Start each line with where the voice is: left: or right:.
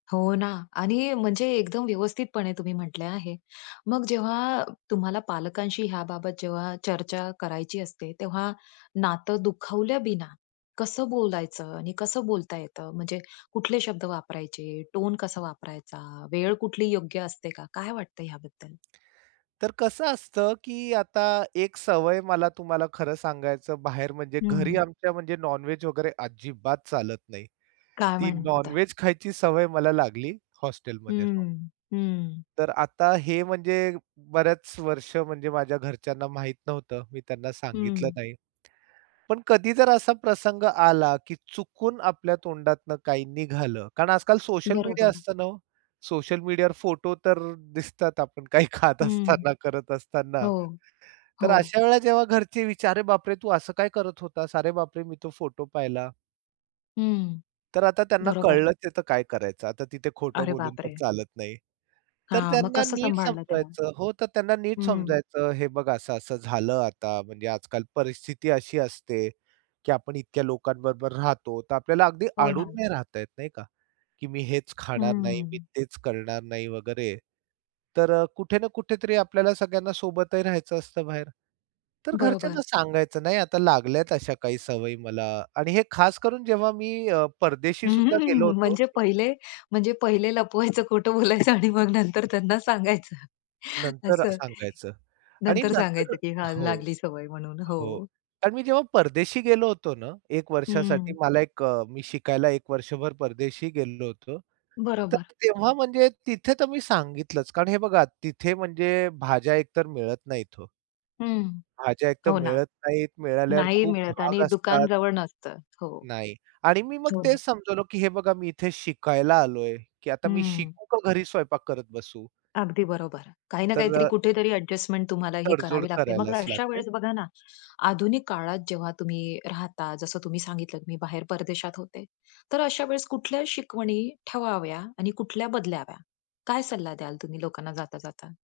left: हो ना. आणि म्हणजे एकदम व्यवस्थितपणे तुम्ही म्हटले आहे. मग जेव्हा तुम्हाला पालकांशी ह्या बाबत जेव्हा चर्चा करायची असते, तेव्हा नातं दुखावल्या बिना कसं बोलायचं आणि कसं बोलता येतं? म्हणजे कुठले शब्द वापरायचे, टोन कसा वापरायचा, वेळ कुठली योग्य असते का? काय वाटत याबद्दल?
right: तर कसं असतं की आता एक सवय मला तुम्हाला खरं सांगायचं बाहेर, म्हणजे घरी
left: हं.
right: आमच्या म्हणजे नॉन व्हेज वगैरे अजिबात चालत नाही.
left: काय
right: ती नॉन
left: म्हणता?
right: व्हेज खायची सवय मला लागली
left: हं,
right: हॉस्टेलमध्ये राहून.
left: हं. हं.
right: तर आता हे म्हणजे बऱ्याच वर्ष म्हणजे माझ्या घरच्यांना माहित नव्हतं. मी त्यांना सांगितलं
left: हं.
right: नाही. पण कधी जर असा प्रसंग आला की चुकून आपल्या तोंडातनं काही निघालं. कारण आजकाल सोशल मीडिया
left: बरोबर.
right: असतं ना हो. सोशल मीडियावर फोटो तर दिसतात आपण काही खात
left: हं.
right: असताना, करत असताना.
left: हो,
right: तर
left: हो.
right: अशा वेळेला जेव्हा घरचे विचारतात, "अरे बाप रे! तू असं काय करत होतास? अरे बाप रे! मी तो फोटो पाहिला."
left: हं,
right: तर आता त्यांना
left: बरोबर.
right: कळलंच आहे तर काय करायचं? आता तिथे खोटं
left: अरे
right: बोलून
left: बाप
right: तर
left: रे!
right: चालत नाही. तर
left: हां. मग
right: त्यांना
left: कसं
right: नीट
left: सांभाळलं त्याला?
right: समजवायचं हो, तर त्यांना नीट
left: हं.
right: समजवायचं. हे बघा असं-असं झालं आता म्हणजे आजकाल परिस्थिती अशी असते की आपण इतक्या लोकांबरोबर राहतो. तर आपल्याला अगदी
left: हो
right: अडून
left: ना.
right: नाही राहता येत, नाही का? की मी हेच खाणार नाही. मी
left: हं.
right: तेच करणार नाही, वगैरे. तर अ, कुठे ना कुठेतरी आपल्याला सगळ्यांना सोबतही राहायचं असतं बाहेर. तर
left: बरोबर.
right: घरच्यांना सांगायचं, नाही आता लागल्यात अशा काही सवयी मला आणि हे खास करून, जेव्हा मी अ, परदेशीसुद्धा गेलो होतो.
left: म्हणजे पहिले, म्हणजे पहिले लपवायचं, खोटं बोलायचं, आणि मग नंतर त्यांना सांगायचं
right: नंतर अ,
left: असं.
right: सांगायचं, आणि
left: नंतर
right: नंतर
left: सांगायचं की हा
right: हो,
left: लागली सवय म्हणून
right: हो.
left: हो.
right: कारण मी जेव्हा परदेशी गेलो होतो ना 1 वर्षासाठी,
left: हं.
right: मला एक अ, मी शिकायला 1 वर्षभर परदेशी गेलो होतो. तर
left: बरोबर.
right: तेव्हा म्हणजे तिथे तर मी सांगितलंच. कारण हे बघा, तिथे म्हणजे भाज्या एक तर मिळत नाहीत हो.
left: हं.
right: भाज्या एक तर
left: हो ना.
right: मिळत नाहीत. मिळाल्यावर
left: नाही
right: खूप
left: मिळत आणि
right: महाग
left: दुकान
right: असतात.
left: जवळ नसतं. हो.
right: नाही आणि मी मग
left: हो ना.
right: तेच समजवलं की हे बघा मी इथे शिकायला आलोय. की आता मी
left: हं.
right: शिकू का घरी स्वयंपाक करत बसू?
left: अगदी बरोबर. काही ना
right: तर
left: काहीतरी,
right: अ
left: कुठेतरी ॲडजस्टमेंट तुम्हाला ही
right: तडजोड
left: करावी लागते. मग
right: करायलाच
left: अशा
right: लागते.
left: वेळेस बघा ना आधुनिक काळात जेव्हा तुम्ही राहता, जसं तुम्ही सांगितलत, मी बाहेर परदेशात होते. तर अशा वेळेस कुठल्या शिकवणी ठेवाव्या आणि कुठल्या बदलाव्या? काय सल्ला द्याल तुम्ही लोकांना, जाता-जाता?